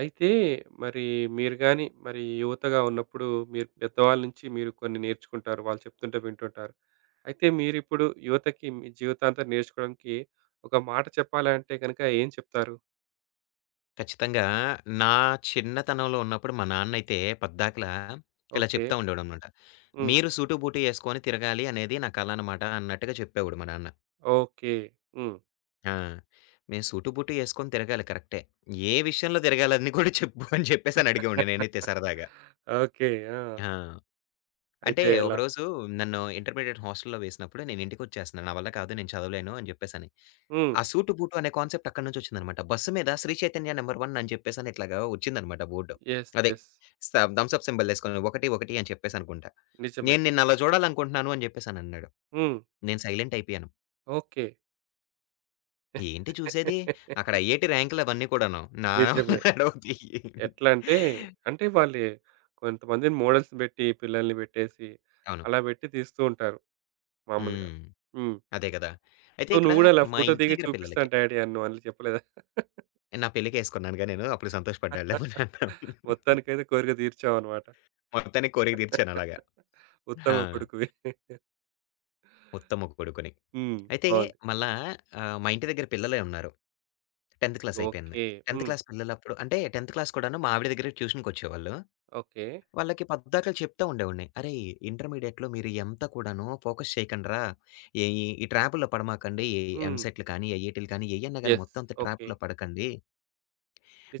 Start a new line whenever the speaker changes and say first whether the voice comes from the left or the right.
right: అయితే మరి మీరు గాని, మరి యువతగా ఉన్నప్పుడు మీరు పెద్దవాళ్ళ నుంచి మీరు కొన్ని నేర్చుకుంటారు. వాళ్ళు చెప్తుంటే వింటుంటారు. అయితే మీరిప్పుడు యువతకి మీ జీవితాంతం నేర్చుకోవడానికి ఒక మాట చెప్పాలంటే గనుక ఏం చెప్తారు?
left: ఖచ్చితంగా. నా చిన్నతనంలో ఉన్నప్పుడు మా నాన్నయితే పద్దాకలా ఇలా
right: ఓకే.
left: చెప్తా ఉండేవాడనమాట.
right: హ్మ్.
left: "మీరు సూటు, బూటు యేసుకొని తిరగాలి అనేది నా కల అనమాట" అన్నట్టుగా చెప్పేవాడు మా నాన్న.
right: ఓకే. హ్మ్.
left: ఆ! మేము సూటు, బూటు యేసుకొని తిరగాలి కరెక్టే. ఏ విషయంలో తిరగాలని కూడా చెప్పు అని చెప్పేసని అడిగేవాడిని నేనైతే సరదాగా.
right: ఓకే. ఆ!
left: ఆ! అంటే
right: అయితే ఎలా?
left: ఒకరోజు నన్ను ఇంటర్మీడియేట్ హాస్టల్‌లో వేసినప్పుడు నేను ఇంటికొచ్చేస్తున్నాను. నా వల్ల కాదు నేను చదవలేను అని చెప్పేసని.
right: హ్మ్.
left: ఆ సూటు బూటు అనే కాన్సెప్ట్ అక్కడి నుంచొచ్చిందనమాట. బస్సు మీద శ్రీ చైతన్య నంబర్ 1 అని చెప్పేసని ఇట్లాగా వచ్చిందనమాట బోర్డు.
right: యెస్.
left: అదే
right: యెస్.
left: స్ థమ్స్ అప్ సింబల్ ఏసుకొని 1, 1 అని చెప్పేసనుకుంటా.
right: నిజమే.
left: "నేను నిన్ను అలా చూడాలనుకుంటున్నాను" అని చెప్పేసనన్నాడు.
right: హ్మ్.
left: నేను సైలెంట్ అయిపోయాను.
right: ఓకే.
left: ఏంటి చూసేది? అక్కడ ఐఐటీ ర్యాంకులు అవన్నీ కూడాను. నా వల్ల
right: నిజమే.
left: నడవదియ్యి.
right: ఎట్లా అంటే, అంటే వాళ్ళే కొంతమందిని మోడల్స్‌ని బెట్టి, పిల్లల్ని బెట్టేసి,
left: అవును.
right: అలా బెట్టి తీస్తూ ఉంటారు మామూలుగా.
left: హ్మ్.
right: హ్మ్.
left: అదే కదా! అయితే
right: సో,
left: ఇక్కడ
right: నువ్వు గూడా ఇలా
left: మా
right: ఫోటో
left: ఇంటి
right: దిగి
left: దగ్గర పిల్లలకి
right: చూపిస్తాను డ్యాడీ అని నువ్వనలే చెప్పలేదా?
left: నా పెళ్ళికేసుకున్నానుగా నేను. అప్పుడు సంతోషపడ్డాడులే మా నాన్న.
right: మొత్తానికైతే కోరిక తీర్చావన్నమాట.
left: మొత్తానికి కోరిక తీర్చాను అలాగా.
right: ఉత్తమ
left: ఆ!
right: కొడుకువి.
left: ఉత్తమ కొడుకుని.
right: హ్మ్.
left: అయితే
right: బావుంది.
left: మళ్ళా మా ఇంటి దగ్గర పిల్లలే ఉన్నారు. 10థ్ క్లాస్ అయిపోయింది.
right: ఓకే.
left: 10థ్
right: హ్మ్.
left: క్లాస్ పిల్లలప్పుడు అంటే 10థ్ క్లాస్ కూడాను మా ఆవిడ దగ్గరికి ట్యూషన్‌కొచ్చేవాళ్ళు.
right: ఓకే.
left: వాళ్ళకి పద్దాకలు చెప్తా ఉండేవాడిని. "అరేయ్! ఇంటర్మీడియేట్‌లో మీరు ఇయంతా కూడాను ఫోకస్ చేయకండిరా. ఈ ఈ ఈ ట్రాపుల్లో పడమాకండి. ఈ
right: హ్మ్.
left: ఎంసెట్‌లు కానీ, ఐఐటీలు కానీ ఏయన్నా గాని
right: యెస్.
left: మొత్తం అంతా
right: ఓకే.
left: ట్రాపుల్లో పడకండి.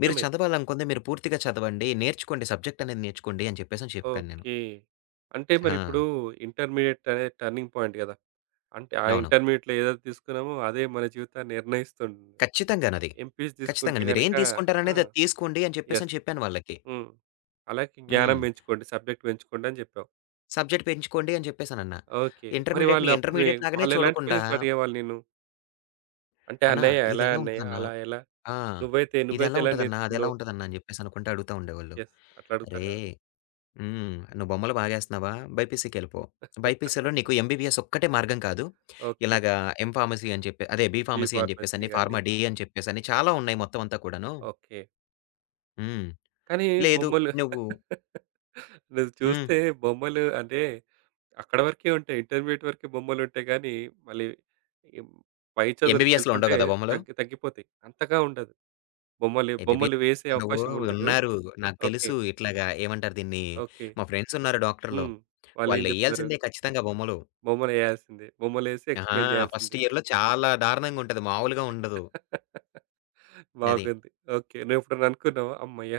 left: మీరు చదవాలనుకుంది మీరు పూర్తిగా చదవండి. నేర్చుకోండి సబ్జెక్ట్ అనేది నేర్చుకోండి" అని చెప్పేసని చెప్పాను నేను.
right: ఓకే. అంటే
left: ఆ!
right: మరిప్పుడు ఇంటర్మీడియేట్ అనేది టర్నింగ్ పాయింట్ గదా! అంటే ఆ
left: అవును.
right: ఇంటర్మీడియేట్‌లో ఏదైతే తీసుకున్నామో అదే మన జీవితాన్ని నిర్ణయిస్తుంది.
left: ఖచ్చితంగానది.
right: ఎంపీస్ తీసుకుంటే
left: ఖచ్చితంగాను. మీరేం
right: గనక ఆ!
left: తీసుకుంటారనేది అది తీసుకోండి అని
right: యెస్.
left: చెప్పేసని చెప్పాను వాళ్ళకి.
right: హ్మ్. అలాగే జ్ఞానం
left: హ్మ్.
right: పెంచుకోండి, సబ్జెక్ట్ పెంచుకోండి అని జెప్పావు.
left: సబ్జెక్ట్ పెంచుకోండి అని చెప్పేసనన్నా.
right: ఓకే. మరి వాళ్ళు
left: ఇంటర్మీడియేట్‌ని
right: అప్పుడు
left: ఇంటర్మీడియేట్ లాగానే
right: వాళ్ళెలాంటి
left: చూడకుండా,
right: క్వెషన్స్ అడిగేవాళ్ళు నిన్ను? అంటే
left: "అన్నా
right: "అన్నయ్య ఎలా
left: ఇదెలా
right: అన్నయ్య?
left: ఉంటదన్నా?
right: అలా ఎలా?
left: ఆ!
right: నువ్వైతే నువ్వైతే
left: ఇదెలా
right: ఎలా
left: ఉంటదన్నా? అదెలా
right: నేర్చుకున్నావు?"
left: ఉంటదన్నా?" అని చెప్పేసనుకుంట అడుగుతా ఉండేవాళ్ళు.
right: యెస్. అట్లా అడుగుతారు గదా!
left: "అరేయ్! హ్మ్. నువ్వు బొమ్మలు బాగేస్తన్నావా? బైపీసీకెళ్ళిపో. బైపీసీలో నీకు ఎంబీబీఎస్ ఒక్కటే మార్గం కాదు.
right: ఓకే.
left: ఇలాగా ఎం ఫార్మసీ అని చెప్పి అదే బీ
right: బి
left: ఫార్మసీ అని
right: ఫార్మసీ
left: చెప్పేసని,
right: గాని
left: ఫార్మా డీ అని చెప్పేసని చాలా ఉన్నాయి మొత్తం అంతా కూడాను.
right: ఓకే.
left: హ్మ్.
right: కానీ
left: లేదు
right: బొమ్మలు
left: నువ్వు."
right: నువ్వు
left: హ్మ్.
right: చూస్తే బొమ్మలు అంటే అక్కడ వరకే ఉంటాయి. ఇంటర్మీడియేట్ వరకే బొమ్మలుంటాయి గానీ, మళ్ళీ ఎం పై
left: ఎంబీబీఎస్‌లో ఉండవు
right: చదువులకెళ్తుంటే
left: గదా! బొమ్మలు.
right: తగ్గి తగ్గిపోతాయి. అంతగా ఉండదు. బొమ్మలు బొమ్మలు
left: ఎంబీబీఎస్
right: వేసే
left: ఉండవు.
right: అవకాశం ఉండదు.
left: ఉన్నారు. నాకు
right: ఓకే.
left: తెలుసు. ఇట్లాగా ఏమంటారు దీన్ని?
right: ఓకే.
left: మా ఫ్రెండ్స్ ఉన్నారు డాక్టర్‌లు.
right: హ్మ్. వాళ్ళేం జెప్తున్నారు?
left: వాళ్ళెయ్యాల్సిందే ఖచ్చితంగా బొమ్మలు.
right: బొమ్మలేయాల్సిందే. బొమ్మలేసి
left: ఆహా!
right: ఎక్స్‌ప్లెయిన్
left: ఫస్ట్
right: జేయాల్సిందే.
left: ఇయర్‌లో చాలా దారుణంగా ఉంటది. మామూలుగా ఉండదు. అది.
right: బాగుంది. ఓకే. నువ్వెప్పుడన్నా అనుకున్నావా? హమ్మయ్య!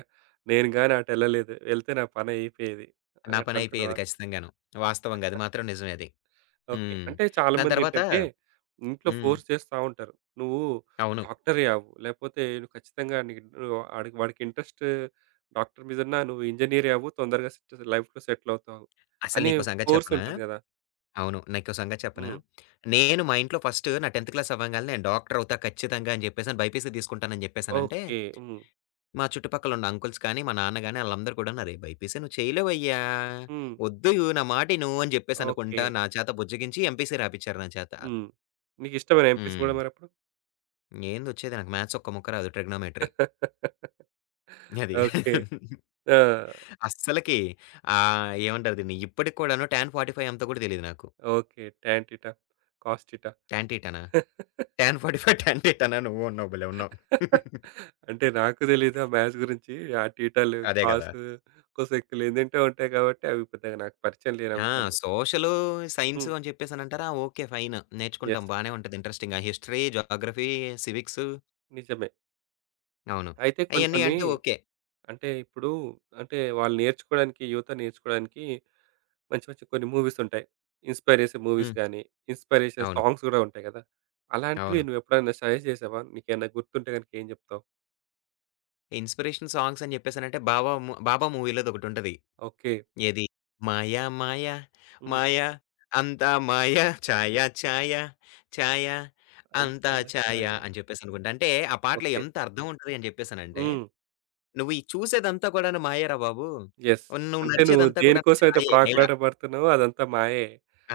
right: నేను గాని అటెళ్ళలేదు. ఎళ్తే నా పనయిపోయేది అని
left: నా
right: అట్లా
left: పని అయిపోయేది
right: అనుకున్నావా?
left: ఖచ్చితంగాను. వాస్తవంగా అది మాత్రం నిజమే అది.
right: ఓకే.
left: హ్మ్.
right: అంటే
left: దాని తర్వాత
right: చాలామందేంటంటే, ఇంట్లో
left: హ్మ్.
right: ఫోర్స్ చేస్తా ఉంటారు. నువ్వు
left: అవును.
right: డాక్టరే అవ్వు. లేపోతే నువ్వు ఖచ్చితంగా నీకు నువ్వు ఆడికి వాడికి ఇంట్రెస్ట్ డాక్టర్ మీదున్నా నువ్వు ఇంజినీరే అవ్వు. తొందరగా సెట్ లైఫ్‌లో సెటిల్ అవుతావు
left: అసలు
right: అనే
left: నీకో సంగతి
right: ఫోర్స్
left: చెప్పనా?
right: ఉంటుంది గదా!
left: అవును. నీకో సంగతి చెప్పనా?
right: హ్మ్.
left: నేను మా ఇంట్లో ఫస్ట్ నా 10థ్ క్లాస్ అవ్వంగాల్నే నేను డాక్టర్ అవుతా ఖచ్చితంగా అని జెప్పేసని బైపీసీ తీసుకుంటానని జెప్పేసనంటే
right: ఓకే. హ్మ్.
left: మా చుట్టుపక్కల ఉన్న అంకుల్స్ కానీ, మా నాన్న గాని ఆళ్ళందరూ కూడానరే, "బైపీసీ నువ్వు చేయలేవయ్యా!
right: హ్మ్.
left: వద్దు నా మాట ఇను" అని చెప్పేసి
right: ఓకే.
left: అనుకుంటా నా చేత బుజ్జగించి ఎంపీసీ రాపిచ్చారు నా చేత.
right: హ్మ్. నీకిష్టమేనా ఎంపీసీ
left: హ్మ్.
right: గూడా మరప్పుడు?
left: ఏందొచ్చేది నాకు మ్యాథ్స్ ఒక్క ముక్క రాదు ట్రిగ్నోమెట్రీ. అది.
right: ఓకే. ఆ!
left: అస్సలకి ఏమంటారు దీన్ని? ఇప్పటికి కూడాను టాన్ 45 అంతా కూడా తెలీదు నాకు.
right: Okay. Tan theta, cos theta.
left: Tan టీటానా? టాన్ 45 టాన్ టీటానా? నువ్వు ఉన్నావు భలే ఉన్నావు.
right: అంటే నాకు తెలీదు ఆ మ్యాచ్ గురించి. ఆ టీటాలు,
left: అదే గదా!
right: కాసు, కోసెక్కులు ఏందేంటో ఉంటాయి కాబట్టి అవి పెద్దగా నాకు పరిచయం లేని
left: ఆ!
right: అంశాలే.
left: సోషలు, సైన్స్
right: హ్మ్.
left: అని చెప్పేసనంటారా? ఓకే. ఫైన్ నేర్చుకుంటాం
right: యెస్.
left: బానే ఉంటది ఇంట్రెస్టింగ్‌గా. హిస్టరీ, జాగ్రఫీ, సివిక్సు
right: నిజమే.
left: అవును.
right: అయితే కొన్ని
left: అయన్నీ
right: కొన్ని
left: అంటే ఓకే.
right: అంటే ఇప్పుడు అంటే వాళ్ళు నేర్చుకోవడానికి యువత నేర్చుకోవడానికి మంచి మంచి కొన్ని మూవీస్ ఉంటాయి. ఇన్‌స్పైర్ చేసే మూవీస్
left: హ్మ్.
right: గాని, ఇన్‌స్పైర్ చేసే
left: అవును.
right: సాంగ్స్ గూడా ఉంటాయి గదా! అలాంటివి
left: అవును.
right: నువ్వెప్పుడైనా సజెస్ట్ చేసావా? నీకేమైనా గుర్తుంటే గనుక ఏం జెప్తావు?
left: ఇన్‌స్పిరేషన్ సాంగ్స్ అని జెప్పేసనంటే బావా 'బాబా' మూవీ‌లోదొకటుంటది.
right: ఓకే.
left: ఏది? మాయా మాయ,
right: హ్మ్.
left: మాయ అంతా మాయ, ఛాయ ఛాయ, ఛాయ అంతా ఛాయ
right: అంతాయ
left: అని జెప్పేసనుకుంట. అంటే ఆ పాటలో
right: ఓకే.
left: ఎంత అర్థం ఉంటది అని జెప్పేసనంటే,
right: హ్మ్.
left: నువ్వు ఈ చూసేదంతా కూడాను మాయేరా బాబు.
right: యెస్.
left: నువ్వు
right: అంటే నువ్వు
left: నడిచేదంతా కూడాను
right: దేనికోసమైతే
left: ఛాయే, నీడ.
right: ప్రాకులాట పడుతున్నావో అదంతా మాయే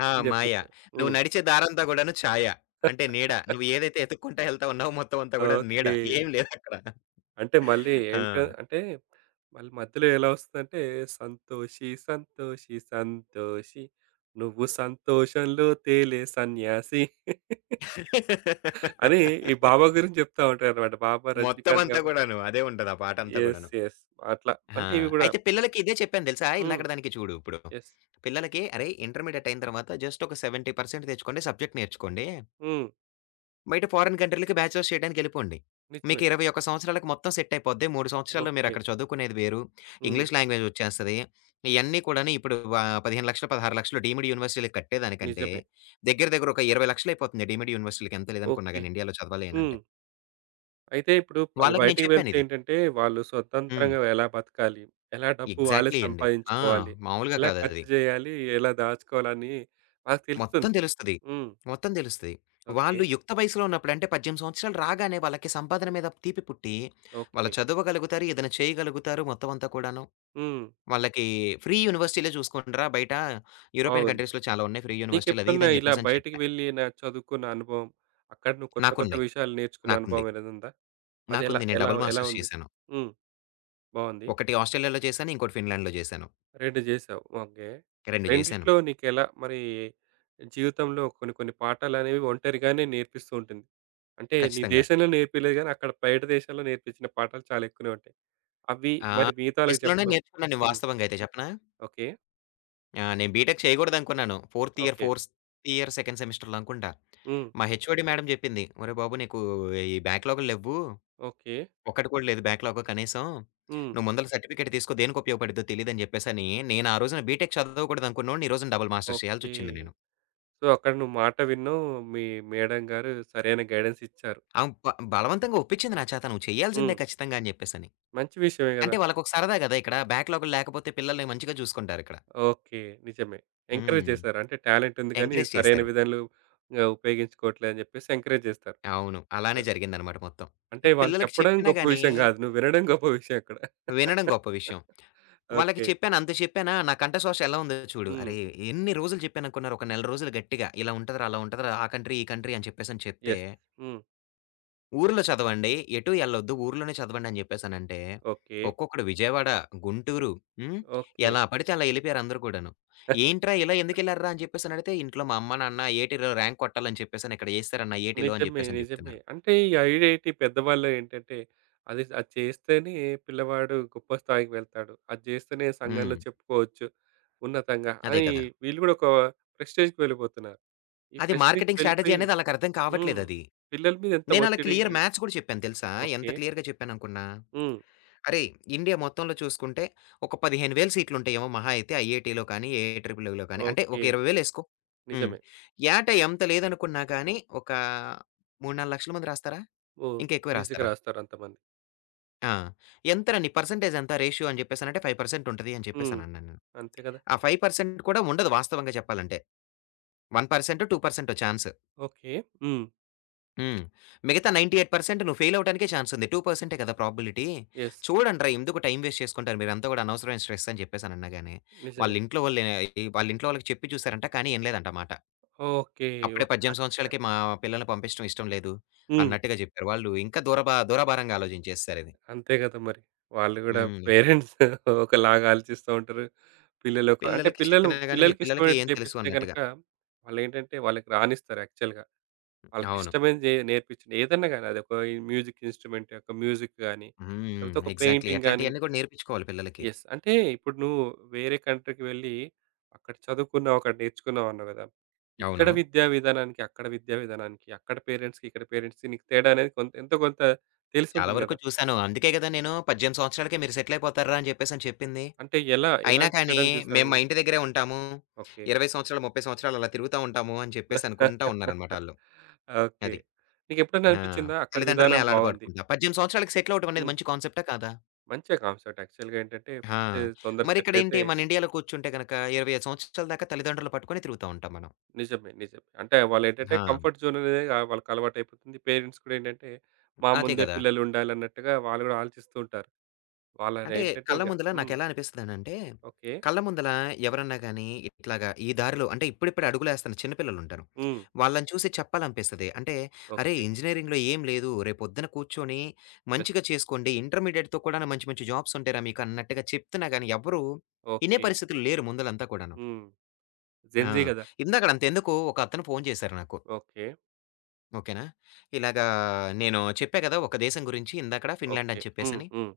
left: ఆ!
right: అని
left: మాయ.
right: జెప్పొచ్చు.
left: నువ్వు
right: హ్మ్.
left: నడిచే దారంతా గూడాను ఛాయ. అంటే నీడ. నువ్వు ఏదైతే ఎతుక్కుంటా ఎళ్తా ఉన్నావో మొత్తం అంతా గూడా నీడ.
right: ఓకే.
left: ఏం లేదక్కడ.
right: అంటే మళ్ళీ
left: ఆ!
right: ఏంట అంటే మళ్ళీ మధ్యలో ఎలా వస్తదంటే సంతోషి సంతోషి సంతోషి నువ్వు సంతోషంలో తేలే సన్యాసి అని ఈ బాబా గురించి జెప్తా ఉంటారన్నమాట. బాబా, రజనీకాంత్
left: మొత్తమంతా
right: కాబట్టి.
left: గూడాను. అదే ఉంటది ఆ పాటంతా
right: యెస్.
left: గూడాను.
right: యెస్. అట్లా.
left: ఆ!
right: అంటే ఇవి గూడా
left: అయితే పిల్లలకి ఇదే చెప్పాను తెలుసా?
right: హ్మ్.
left: ఇందాకడ దానికి చూడు ఇప్పుడు.
right: యెస్.
left: పిల్లలకి "అరేయ్! ఇంటర్మీడియేట్ అయిన తర్వాత జస్ట్ ఒక 70% తెచ్చుకోండి. సబ్జెక్ట్ నేర్చుకోండి.
right: హ్మ్.
left: బయట ఫారిన్ కంట్రీలకి బ్యాచిలర్స్ చేయడానికెళ్ళిపోండి. మీకు
right: నిజమే.
left: 21 సంవత్సరాలకి మొత్తం సెట్ అయిపోద్ది. 3 సంవత్సరాల్లో
right: ఓకే.
left: మీరక్కడ చదువుకునేది వేరు.
right: హ్మ్.
left: ఇంగ్లీష్ లాంగ్వేజ్ ఒచ్చేస్తది. ఇయన్నీ కూడాను ఇప్పుడు 15,00,000, 16,00,000 డీమ్డ్ యూనివర్సిటీలకి కట్టేదానికంటే
right: నిజమే.
left: దగ్గర దగ్గర ఒక 20,00,000 అయిపోతుంది డీమ్డ్ యూనివర్సిటీలకి ఎంత లేదనుకున్నా
right: ఓకే.
left: గాని ఇండియాలో చదవాలి
right: హ్మ్.
left: అనంటే."
right: అయితే ఇప్పుడు
left: వాళ్ళకి నేను
right: బయటికి వెళ్తే
left: చెప్పానిది.
right: ఏంటంటే, వాళ్ళు
left: హ్మ్.
right: స్వతంత్రంగా ఎలా బతకాలి? ఎలా డబ్బు వాళ్ళే
left: ఎగ్జాక్ట్‌లీ అండి. ఆ!
right: సంపాదించుకోవాలి?
left: మామూలుగా
right: ఎలా ఖర్చు
left: కాదది.
right: చేయాలి? ఎలా దాచుకోవాలని వాళ్ళకి
left: మొత్తం
right: తెలుస్తుంది.
left: తెలుస్తది.
right: హ్మ్.
left: మొత్తం తెలుస్తది.
right: ఓకే.
left: వాళ్ళు యుక్త వయసులో ఉన్నప్పుడు అంటే 18 సంవత్సరాలు రాగానే వాళ్ళకి సంపాదన మీద తీపి పుట్టి, వాళ్ళు
right: ఓకే.
left: చదవగలుగుతారు, ఏదైనా చేయగలుగుతారు మొత్తం అంతా కూడాను.
right: హ్మ్.
left: వాళ్ళకి ఫ్రీ యూనివర్సిటీలే చూసుకోండిరా బయట యూరోపియన్
right: బాగుంది.
left: కంట్రీస్‌లో చాలా ఉన్నాయి ఫ్రీ యూనివర్సిటీలు అది ఇది
right: నీకెప్పుడన్నా
left: అని
right: ఇలా
left: చెప్పేసని
right: బయటికి
left: చెప్పా.
right: వెళ్ళి నా చదువుకున్న అనుభవం, అక్కడ నువ్వు కొత్త కొత్త
left: నాకున్నాయి.
right: విషయాలు నేర్చుకున్న
left: నాకుంది.
right: అనుభవం ఏదైనా ఉందా? అదెలా
left: నాకుంది. నేను
right: ఎలా ఎలా
left: డబుల్
right: ఎలా
left: మాస్టర్స్
right: ఉంది?
left: చేశాను.
right: హ్మ్. బాగుంది.
left: ఒకటి ఆస్ట్రేలియాలో చేశాను. ఇంకోటి ఫిన్లాండ్‌లో చేశాను.
right: 2 జేశావు. ఓకే.
left: 2 చేశాను.
right: రెండిట్లో నీకెలా మరి జీవితంలో కొన్ని కొన్ని పాఠాలనేవి ఒంటరిగానే నేర్పిస్తూ ఉంటుంది. అంటే నీ
left: ఖచ్చితంగా.
right: దేశంలో నేర్పియలేదు గానీ, అక్కడ బయట దేశాల్లో నేర్పించిన పాఠాలు చాలా ఎక్కువనే ఉంటాయి. అవి
left: ఆ!
right: మరి మిగతా వాళ్ళకి
left: దేశంలోనే
right: చెప్పడం.
left: నేర్చుకున్నాను నేను
right: హ్మ్.
left: వాస్తవంగా అయితే చెప్పనా?
right: ఓకే.
left: ఆ! నేను బీటెక్ చేయగూడదనుకున్నాను. Fourth year,
right: okay.
left: Fourth year second సెమిస్టర్‌లో అనుకుంటా.
right: హ్మ్.
left: మా హెచ్ఓడి మేడమ్ జెప్పింది. "ఒరేయ్ బాబు! నీకు ఈ బ్యాక్‌లాగులు లెవ్వు.
right: ఓకే.
left: ఒక్కటి కూడా లేదు బ్యాక్‌లాగు కనీసం.
right: హ్మ్.
left: నువ్వు ముందల సర్టిఫికేట్ తీసుకో దేనికి ఉపయోగపడిద్దో తెలీదని" జెప్పేసని, నేను ఆ రోజున బీటెక్ చదవకూడదనుకున్నోడిని, ఈ రోజున డబుల్ మాస్టర్స్
right: ఓకే.
left: చేయాల్సొచ్చింది నేను.
right: సో, అక్కడ నువ్వు మాట విన్నావు. మీ మేడం గారు సరైన గైడెన్స్ ఇచ్చారు.
left: ఆమె బలవంతంగా ఒప్పించింది నా చేత. "నువ్వు చేయాల్సిందే
right: హ్మ్.
left: ఖచ్చితంగా" అని జెప్పేసని.
right: మంచి విషయమే
left: అంటే
right: గదా!
left: వాళ్ళకొక సరదా గదా! ఇక్కడ బ్యాక్‌లాగులు లేకపోతే పిల్లల్ని మంచిగా జూసుకుంటారిక్కడ.
right: ఓకే. నిజమే. ఎంకరేజ్
left: హ్మ్.
right: చేశారు. అంటే టాలెంట్ ఉంది కానీ
left: ఎంకరేజ్
right: సరైన
left: చేశారు.
right: విధంలో ఉపయోగించుకోవట్లే అని చెప్పేసి ఎంకరేజ్ చేస్తారు.
left: అవును.
right: ఆ,
left: అలానే జరిగిందనమాట మొత్తం. ఈ
right: అంటే వాళ్ళు
left: పిల్లలకి
right: చెప్పడం
left: చెప్పినా
right: గొప్ప
left: గాని
right: విషయం కాదు. నువ్వు వినడం గొప్ప విషయం అక్కడ.
left: వినడం గొప్ప విషయం. వాళ్ళకి
right: ఓకే.
left: చెప్పాను, అంత చెప్పానా నా కంఠ శోష ఎలా ఉందో చూడు.
right: హ్మ్.
left: అరే! ఎన్ని రోజులు చెప్పాననుకున్నారు? ఒక నెల రోజులు గట్టిగా ఇలా ఉంటదిరా, అలా ఉంటదిరా, ఆ కంట్రీ, ఈ కంట్రీ అని చెప్పేసని చెప్తే,
right: యెస్. హ్మ్.
left: ఊర్లో చదవండి, ఎటు ఎళ్ళొద్దు, ఊర్లోనే చదవండి అని చెప్పేసనంటే,
right: ఓకే.
left: ఒక్కొక్కడు విజయవాడ, గుంటూరు హ్మ్.
right: ఓకే.
left: ఎలా పడితే అలా ఎళ్ళిపోయారు అందరూ కూడాను. ఏంట్రా ఇలా ఎందుకెళ్లారురా అని చెప్పేసనడిగితే, ఇంట్లో మా అమ్మ, నాన్న ఏటీలో ర్యాంక్ కొట్టాలని చెప్పేసని ఇక్కడ ఏసారన్న ఏటీలో అని
right: నిజమే.
left: చెప్పేసని
right: నిజమే.
left: చెప్తున్నారు.
right: అంటే ఈ ఐఐటీ పెద్దవాళ్ళు ఏంటంటే అది అది చేస్తేనే పిల్లవాడు గొప్ప స్థాయికి వెళ్తాడు. అది చేస్తేనే సంఘంలో
left: హ్మ్.
right: చెప్పుకోవచ్చు ఉన్నతంగా
left: అదే
right: అని
left: కదా!
right: వీళ్ళు కూడా ఒక ప్రెస్టేజ్‌కి వెళ్ళిపోతున్నారు. ఈ
left: అది
right: ప్రెస్టేజ్‌కి
left: మార్కెటింగ్ స్ట్రాటజీ
right: వెళ్ళిపోయి
left: అనేది ఆళ్ళకర్థం
right: హ్మ్.
left: కావట్లేదది.
right: పిల్లల మీద ఎంత
left: నేనలా క్లియర్
right: ఒత్తిడికి
left: మ్యాథ్స్ కూడా చెప్పాను తెలుసా? ఎంత
right: ఓకే.
left: క్లియర్‌గా చెప్పాననుకున్నా?
right: హ్మ్.
left: అరేయ్! ఇండియా మొత్తంలో చూసుకుంటే ఒక 15,000 సీట్లుంటాయేమో మహా అయితే ఐఐటీలో కానీ, ఏ ట్రిపుల్‌లో కానీ అంటే ఒక
right: ఓకే.
left: 20,000 ఏసుకో. హ్మ్.
right: నిజమే.
left: ఏటా ఎంత లేదనుకున్నా కానీ ఒక 3, 4 లక్షల మంది రాస్తారా?
right: ఓహ్!
left: ఇంకా ఎక్కువే
right: ఈజీ‌గా
left: రాస్తారా?
right: రాస్తారు అంతమంది.
left: ఆ! ఎంతరా నీ పర్సెంటేజ్ ఎంత రేషియో అని చెప్పేసనంటే 5% ఉంటది అని
right: హ్మ్.
left: చెప్పేసనన్నాను నేను.
right: అంతే కదా!
left: ఆ 5% కూడా ఉండదు వాస్తవంగా చెప్పాలంటే. 1%, 2% ఛాన్స్.
right: ఓకే. హ్మ్.
left: హ్మ్. మిగతా 98% నువ్వు ఫెయిల్ అవ్వటానికే ఛాన్స్ ఉంది. 2% కదా ప్రాబబిలిటీ.
right: యెస్.
left: చూడండ్రా ఎందుకు టైమ్ వేస్ట్ చేసుకుంటారు మీరంతా గూడా అనవసరమైన స్ట్రెస్ అని చెప్పేసనన్నా గాని. వాళ్ళ
right: నిజమే.
left: ఇంట్లో వాళ్ళే ఈ వాళ్ళ ఇంట్లో వాళ్ళకి చెప్పి చూసారంట. కానీ ఇనలేదంట మాట.
right: ఓకే.
left: అప్పుడే 18 సంవత్సరాలకి మా పిల్లల్ని పంపించడం ఇష్టం లేదు
right: హ్మ్.
left: అన్నట్టుగా జెప్పారు. వాళ్ళు ఇంకా దూరాభారంగా ఆలోచించేస్తారు ఇది.
right: అంతే కదా మరి. వాళ్ళు గూడా
left: హ్మ్.
right: పేరెంట్స్ ఒకలాగా ఆలోచిస్తా ఉంటారు. పిల్లలు ఒక అంటే
left: పిల్లలకి
right: పిల్లలు
left: చెప్పినా గాని మీ
right: పిల్లలకి
left: పిల్లలకి
right: ఇష్టమైనట్టు
left: ఏం తెలుసు
right: చేపిస్తే గనక
left: అన్నట్టుగా.
right: వాళ్ళేంటంటే వాళ్ళకి రానిస్తారు యాక్చువల్‌గా. వాళ్ళకి
left: అవును.
right: ఇష్టమైనది నేర్పించండి. ఏదన్నా గాని అదొక మ్యూజిక్ ఇన్‌స్ట్రుమెంట్, ఒక మ్యూజిక్ గాని,
left: హ్మ్.
right: లేకపోతే ఒక
left: ఎగ్జాక్ట్‌లీ.
right: పెయింటింగ్ గాని
left: అట్లాంటియన్నీ గూడా నేర్పించుకోవాలి పిల్లలకి.
right: యెస్. అంటే ఇప్పుడు నువ్వు వేరే కంట్రీకి వెళ్ళి అక్కడ చదువుకున్నావు, అక్కడ నేర్చుకున్నావు అన్నావు గదా!
left: అవును.
right: ఇక్కడ విద్యా విధానానికి, అక్కడ విద్యా విధానానికి, అక్కడ పేరెంట్స్‌కి, ఇక్కడ పేరెంట్స్‌కి నీకు తేడా అనేది కొంత ఎంతో కొంత
left: చాలా
right: తెలిసుంటుంది
left: వరకు
right: గదా!
left: చూసాను. అందుకే గదా! నేను 18 సంవత్సరాలకే మీరు సెటిల్ అయిపోతార్రా అని జెప్పేసని చెప్పింది.
right: అంటే ఎలా?
left: అయినా
right: ఎలాంటి
left: కానీ,
right: తేడాలు
left: మేము
right: చూసావు?
left: మా ఇంటి దగ్గరే ఉంటాము.
right: ఓకే.
left: 20 సంవత్సరాలు, 30 సంవత్సరాలు అలా తిరుగుతా ఉంటాము అని చెప్పేసి
right: ఓకే.
left: అనుకుంటా ఉన్నారనమాట ఆళ్ళు. అది.
right: నీకెప్పుడైనా
left: ఆ!
right: అనిపించిందా? అక్కడ
left: తల్లిదండ్రులనే
right: విధానం బావుంది.
left: అల్లాడబాటుకుంటా. 18 సంవత్సరాలకి సెటిల్ అవ్వడం అనేది
right: హ్మ్.
left: మంచి కాన్సెప్టా కాదా?
right: మంచే కాన్సెప్ట్ యాక్చువల్‌గా ఏంటంటే
left: ఆ!
right: ఫస్ట్ తొందర సెటిల్ అయితే
left: మరిక్కడేంటి మన ఇండియాలో కూర్చుంటే గనక 25 సంవత్సరాల దాకా తల్లిదండ్రులు పట్టుకొని తిరుగుతా ఉంటాం మనం.
right: నిజమే. నిజమే. అంటే వాళ్ళేంటంటే
left: ఆ!
right: కంఫర్ట్ జోన్ అనేది వాళ్ళకి అలవాటైపోతుంది. పేరెంట్స్ కూడా ఏంటంటే, మా
left: అదే
right: ముందే
left: కదా!
right: పిల్లలుండాలన్నట్టుగా వాళ్ళు కూడా ఆలోచిస్తూ ఉంటారు.
left: అంటే
right: వాళ్ళనేంటంటే
left: కళ్ళ
right: ఇంక
left: ముందల
right: హ్మ్.
left: నాకెలా అనిపిస్తదనంటే,
right: ఓకే.
left: కళ్ళ ముందల ఎవరన్నా గాని ఇట్లాగా ఈ దారిలో అంటే ఇప్పుడిప్పుడే అడుగులేస్తున్న చిన్న పిల్లలుంటారు.
right: హ్మ్.
left: వాళ్ళని చూసి చెప్పాలనిపిస్తది. అంటే "అరేయ్!
right: ఓకే.
left: ఇంజినీరింగ్‌లో ఏం లేదు. రేపొద్దున కూర్చొని
right: యెస్.
left: మంచిగా చేసుకోండి. ఇంటర్మీడియేట్‌తో కూడాను మంచి మంచి జాబ్స్ ఉంటాయిరా మీకు" అన్నట్టుగా చెప్తున్నా గాని ఎవ్వరు ఇనే
right: ఓకే.
left: పరిస్థితులు లేరు ముందలంతా కూడాను.
right: హ్మ్.
left: ఆ!
right: జెన్‌జీ గదా!
left: ఇందాకడ అంతెందుకు ఒక అతను ఫోను చేశారు నాకు.
right: ఓకే.
left: ఓకేనా? ఇలాగా నేను చెప్పా కదా! ఒక దేశం గురించి ఇందాకడ ఫిన్లాండ్
right: ఓకే.
left: అని
right: హ్మ్.
left: చెప్పేసని.
right: హ్మ్.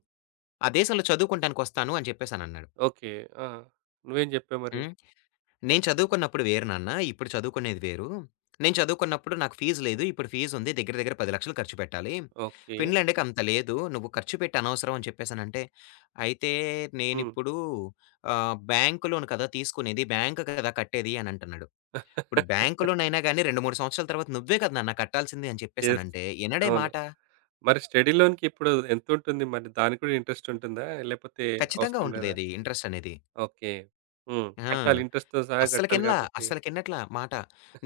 left: ఆ దేశంలో చదువుకుంటానికొస్తాను అని చెప్పేసనన్నాడు.
right: ఓకే. ఆ! నువ్వేం జెప్పావు మరి?
left: హ్మ్. నేను చదువుకున్నప్పుడు వేరు నాన్న. ఇప్పుడు చదువుకునేది వేరు. నేను చదువుకున్నప్పుడు నాకు ఫీజు లేదు. ఇప్పుడు ఫీజుంది. దగ్గర దగ్గర 10,00,000 ఖర్చు పెట్టాలి.
right: ఓకే.
left: ఫిన్‌లాండ్‌కి అంత లేదు. నువ్వు ఖర్చు పెట్టు అనవసరం అని చెప్పేసనంటే, అయితే
right: హ్మ్.
left: నేనిప్పుడు బ్యాంకు లోన్ కదా తీసుకునేది. బ్యాంక్ కదా కట్టేది అని అంటున్నాడు.
right: యెస్.
left: ఇప్పుడు బ్యాంక్ లోనైనా గాని 2, 3 సంవత్సరాల తర్వాత నువ్వే కదా నాన్న కట్టాల్సింది అని చెప్పేసనంటే, ఇనడే
right: అవును.
left: మాట.
right: మరి స్టడీ లోన్‌కిప్పుడు ఎంతుంటుంది? మరి దానికి కూడా ఇంట్రెస్ట్ ఉంటుందా? లేపోతే
left: ఖచ్చితంగా
right: అవసరం లేదా?
left: ఉంటదది ఇంట్రెస్ట్ అనేది.
right: ఓకే. హ్మ్.
left: ఆ!
right: కట్టాలి. ఇంట్రెస్ట్‌తో సహా కట్టాలి కాబట్టి
left: అస్సలకినట్లా మాట.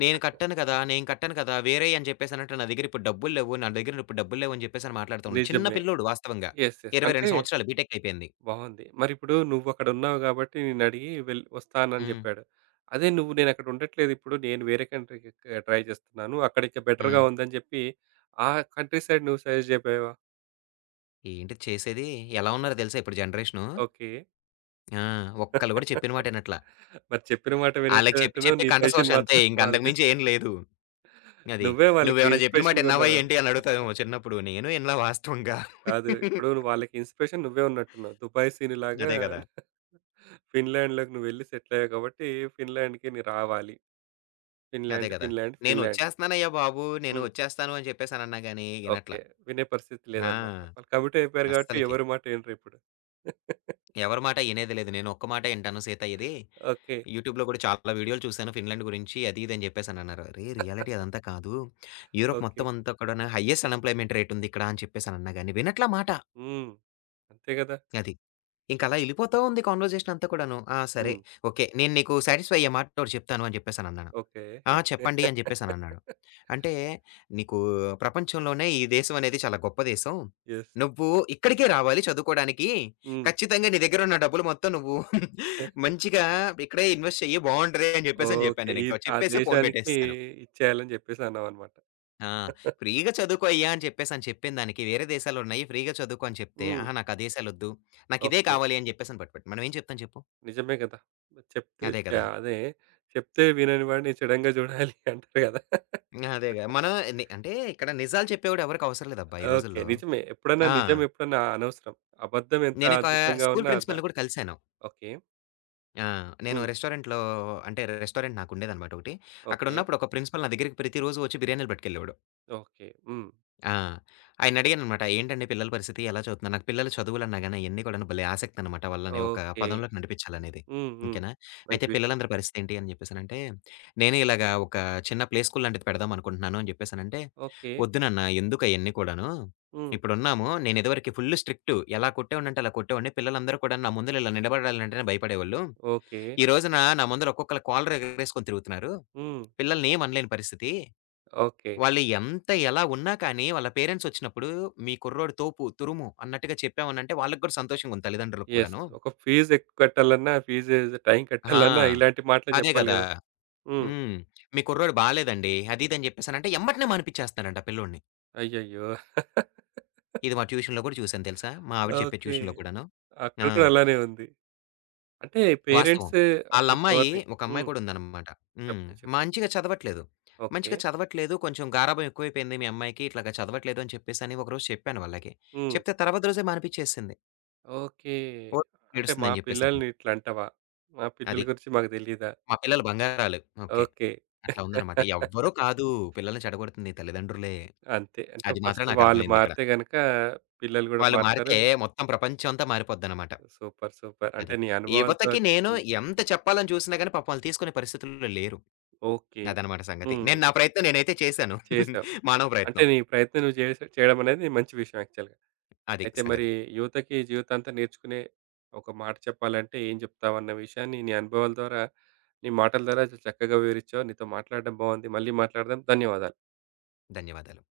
left: నేను కట్టాను కదా! నేను కట్టాను కదా! వేరేయి అని చెప్పేసనంటే నా దగ్గర ఇప్పుడు డబ్బులు లేవు. నా దగ్గర ఇప్పుడు డబ్బులు లేవు అని చెప్పేసని మాట్లాడుతూ ఉన్నాడు. చిన్న
right: నిజమే.
left: పిల్లోడు వాస్తవంగా.
right: యెస్. యెస్. అంటే
left: 22 సంవత్సరాలు బీటెక్ అయిపోయింది.
right: బావుంది. మరిప్పుడు నువ్వక్కడున్నావు గాబట్టి నిన్నడిగి వస్తానని
left: హ్మ్.
right: జెప్పాడు. అదే నువ్వు నేనక్కడ ఉండట్లేదిప్పుడు. నేను వేరే కంట్రీకి ట్రై చేస్తున్నాను. అక్కడ ఇంకా బెటర్‌గా
left: హ్మ్.
right: ఉందని జెప్పి ఆ కంట్రీ సైడ్ నువ్వు సజెస్ట్ జెప్పావా?
left: ఏంటి చేసేది? ఎలా ఉన్నారో తెలుసా ఇప్పుడు జనరేషను?
right: ఓకే.
left: ఆ! ఒక్కళ్ళు కూడా చెప్పిన మాట ఇనట్లా.
right: మరి చెప్పిన మాట
left: ఆళ్ళకి చెప్పి
right: వినట్లేదంటున్నావు.
left: చెప్పి
right: నీ
left: కంఠశోష
right: సజెషన్
left: అంతే.
right: మాత్రం
left: ఇంక
right: వాళ్ళు
left: అంతకు
right: తీసుకు
left: మించి ఏం లేదు. అది.
right: నువ్వే వాళ్ళకి
left: "నువ్వేమైనా చెప్పిన మాట ఇన్నావా
right: ఇన్‌స్పిరేషన్‌గున్నావేమో.
left: ఏంటి?" అని అడుగుతావేమో చిన్నప్పుడు. నేను ఇనలా వాస్తవంగా.
right: కాదు. ఇప్పుడు నువ్వు వాళ్ళకి ఇన్‌స్పిరేషన్ నువ్వే ఉన్నట్టున్నావు. దుబాయ్ సీనులాగా
left: అదే కదా!
right: ఫిన్లాండ్‌లోకి నువ్వెళ్లి సెటిల్ అయ్యావు కాబట్టి, ఫిన్లాండ్‌కి నీ రావాలి.
left: అదే
right: ఫిన్లాండ్,
left: గదా!
right: Finland, Finland.
left: నేనొచ్చేస్తున్నానయ్యా బాబు! నేను
right: హ్మ్.
left: ఒచ్చేస్తాను అని చెప్పేసనన్నా గాని ఇనట్ల.
right: ఓకే. వినే పరిస్థితి లేదనమాట.
left: ఆ!
right: వాళ్ళు కమిట్ అయిపోయారు కాబట్టి
left: అస్సలకి.
right: ఎవరి మాట వినరిప్పుడు.
left: ఎవరి మాట ఇనేది లేదు. నేనొక్క మాటే ఇంటాను సీతయ్యది.
right: ఓకే.
left: యూట్యూబ్‌లో గూడా చాలా వీడియోలు చూశాను ఫిన్లాండ్ గురించి అది ఇది అని జెప్పేసనన్నారు. అరేయ్! రియాలిటీ అదంతా కాదు. Europe
right: okay.
left: మొత్తం అంతా కూడాను హైయెస్ట్ అన్‌ఎంప్లాయ్‌మెంట్ రేట్ ఉంది ఇక్కడ అని చెప్పేసనన్నా గాని వినట్లా మాట.
right: హ్మ్. అంతే గదా!
left: అది. ఇంకలా ఎళ్ళిపోతా ఉంది కాన్వర్జేషన్ అంతా కూడాను. ఆ! సరే.
right: హ్మ్.
left: ఓకే. నేను నీకు సాటిస్ఫై అయ్యే మాట ఒకటి చెప్తాను అని జెప్పేసనన్నాను.
right: ఓకే.
left: ఆ! చెప్పండి అని జెప్పేసనన్నాడు. అంటే, "నీకు ప్రపంచంలోనే ఈ దేశం అనేది చాలా గొప్ప దేశం.
right: యెస్.
left: నువ్వు ఇక్కడికే రావాలి చదువుకోడానికి.
right: హ్మ్.
left: ఖచ్చితంగా నీ దగ్గరున్న డబ్బులు మొత్తం నువ్వు మంచిగా ఇక్కడే ఇన్వెస్ట్ చెయ్యి బావుంటది" అని జెప్పేసని జెప్పాను
right: ఓకే. ఈ
left: నేనింక.
right: ఆ
left: చెప్పేసి ఫోను
right: దేశానికి
left: బెట్టేసేశాను.
right: ఇచ్చేయాలని జెప్పేసి అన్నావనమాట.
left: ఆ! "ఫ్రీగా చదువుకో అయ్యా" అని చెప్పేసని చెప్పిన దానికి, "వేరే దేశాలున్నాయి ఫ్రీగా చదువుకో" అని చెప్తే,
right: హ్మ్.
left: "అహా! నాకు ఆ దేశాలొద్దు. నాకిదే
right: ఓకే.
left: కావాలి" అని జెప్పేసని పట్టుబట్టి మనం ఏం చెప్తాం చెప్పు?
right: నిజమే గదా! చెప్తే
left: అదే
right: చ
left: గదా!
right: అదే చెప్తే వినని వాడిని చెడంగా జూడాలి అంటారు గదా!
left: అదే గదా! మనం ని అంటే ఇక్కడ నిజాలు చెప్పేవాడు ఎవరికవసరం లేదబ్బా! ఈ
right: ఓకే.
left: రోజుల్లో.
right: నిజమే. ఎప్పుడన్నా
left: ఆ!
right: నిజం ఎప్పుడన్నా అనవసరం. అబద్ధం ఎంత
left: నేను ఒక
right: అద్భుతంగా
left: స్కూల్
right: ఉన్నా దా
left: ప్రిన్సిపల్‌ని కూడా కలిసాను.
right: ఓకే.
left: ఆ! నేను
right: హ్మ్.
left: రెస్టారెంట్‌లో అంటే రెస్టారెంట్ నాకుండేదనమాట ఒకటి.
right: ఓకే.
left: అక్కడున్నప్పుడు ఒక ప్రిన్సిపల్ నా దగ్గరికి ప్రతిరోజు వచ్చి బిర్యానీలు పట్టుకెళ్ళేవాడు.
right: ఓకే. హ్మ్.
left: ఆ! ఆయనడిగాననమాట. "ఏంటండి పిల్లల పరిస్థితి? ఎలా చదువుతున్నారు?" నాకు పిల్లలు చదువులన్నా గాని అయన్నీ కూడాను భలే ఆసక్తనమాట. వాళ్ళని ఒక
right: ఓకే.
left: పదంలోకి నడిపించాలనేది.
right: హ్మ్. హ్మ్.
left: ఓకేనా? అయితే
right: మంచి విషయం.
left: పిల్లలందరి పరిస్థితేంటి అని జెప్పేసనంటే, "నేనే ఇలాగా ఒక చిన్న ప్లే స్కూల్ లాంటిది పెడదాం అనుకుంటున్నాను" అని జెప్పేసనంటే,
right: ఓకే.
left: "ఒద్దు నాన్న ఎందుకయన్నీ కూడాను?
right: హ్మ్.
left: ఇప్పుడున్నాము. నేనిదివరకి ఫుల్ స్ట్రిక్టు. ఎలా కొట్టేవాడినంటే అలా కొట్టేవాడిని. పిల్లలందరూ కూడా నా ముందల ఇలా నిలబడాలంటేనే భయపడేవాళ్ళు.
right: ఓకే.
left: ఈ రోజున నా ముందర ఒక్కొక్కళ్ళ కాలర్ ఎగరేసుకొని తిరుగుతున్నారు.
right: హ్మ్.
left: పిల్లల్ని ఏమనలేని పరిస్థితి."
right: ఓకే.
left: వాళ్ళు ఎంత ఎలా ఉన్నా కానీ, వాళ్ళ పేరెంట్స్ వచ్చినప్పుడు "మీ కుర్రోడు తోపు, తురుము" అన్నట్టుగా చెప్పామనంటే వాళ్ళకి కూడా సంతోషంగా ఉంది తల్లిదండ్రులకు
right: యెస్.
left: కూడాను.
right: ఒక ఫీజు ఎక్కువ కట్టాలన్నా, ఫీజు టైంకి
left: ఆ!
right: కట్టాలన్నా ఇలాంటి మాటలే
left: అదే
right: చెప్పాలి
left: గదా!
right: గదా! హ్మ్.
left: హ్మ్. "మీ కుర్రోడు బాలేదండి" అది ఇది అని చెప్పేసనంటే ఎమ్మటనే మానిపిచ్చేస్తున్నారంట పిల్లోడిని.
right: అయ్యయ్యో!
left: ఇది మా ట్యూషన్‌లో కూడా చూసాను తెలుసా? మా ఆవిడ చెప్పే
right: ఓకే.
left: ట్యూషన్‌లో కూడాను.
right: అక్కడ
left: ఆ!
right: కూడా అలానే ఉంది. అంటే
left: వాస్తవం.
right: పేరెంట్స్ అంటే
left: ఆళ్ళమ్మాయి
right: ధోరణి.
left: ఒక అమ్మాయి
right: హ్మ్.
left: కూడా ఉందనమాట. హ్మ్.
right: చెప్పు. చెప్పు.
left: మంచిగా చదవట్లేదు.
right: ఓకే.
left: మంచిగా చదవట్లేదు. కొంచెం గారాబం ఎక్కువైపోయింది మీ అమ్మాయికి. ఇట్లాగా చదవట్లేదు అని చెప్పేసని ఒకరోజు చెప్పాను వాళ్ళకి.
right: హ్మ్.
left: చెప్తే తర్వాత రోజే మానిపిచ్చేసింది.
right: ఓకే.
left: కోడి
right: అంటే మా
left: ఏడుస్తుందని జెప్పేసని.
right: పిల్లల్ని ఇట్లంటావా? మా పిల్లల
left: అది.
right: గురించి మాకు తెలీదా?
left: మా పిల్లలు బంగారాలు. ఓకే.
right: ఓకే.
left: అట్లా ఉందన్నమాట. ఎవ్వరూ కాదు పిల్లల్ని చెడగొడుతుంది తల్లిదండ్రులే.
right: అంతే. అంటే
left: అది మాత్రం
right: ఫస్ట్ వాళ్ళు
left: నాకర్థమైందిక్కడ.
right: మారితే గనక పిల్లలు గూడా
left: వాళ్ళు
right: మారుతారు.
left: మారితే మొత్తం ప్రపంచం అంతా మారిపోద్దన్నమాట.
right: సూపర్. సూపర్. అంటే
left: అది.
right: నీ అనుభవాలతో
left: యువతకి నేను
right: చెప్తున్నావు.
left: ఎంత చెప్పాలని చూసినా గాని పాపం వాళ్ళు తీసుకునే పరిస్థితుల్లో లేరు.
right: ఓకే.
left: అదన్నమాట సంగతి.
right: హ్మ్.
left: నేను నా ప్రయత్నం నేనైతే చేశాను.
right: చేసావు.
left: మానవ
right: అంటే
left: ప్రయత్నం.
right: నీ ప్రయత్నం నువ్వు చేయడం అనేది మంచి విషయం యాక్చువల్‌గా.
left: అది
right: అయితే మరి
left: సంగతి.
right: యువతకి జీవితాంతం నేర్చుకునే ఒక మాట చెప్పాలంటే ఏం చెప్తావన్న విషయాన్ని నీ అనుభవాల ద్వారా, నీ మాటల ద్వారా చక్కగా వివరించావు. నీతో మాట్లాడడం బావుంది. మళ్ళీ మాట్లాడదాం. ధన్యవాదాలు.
left: ధన్యవాదాలు.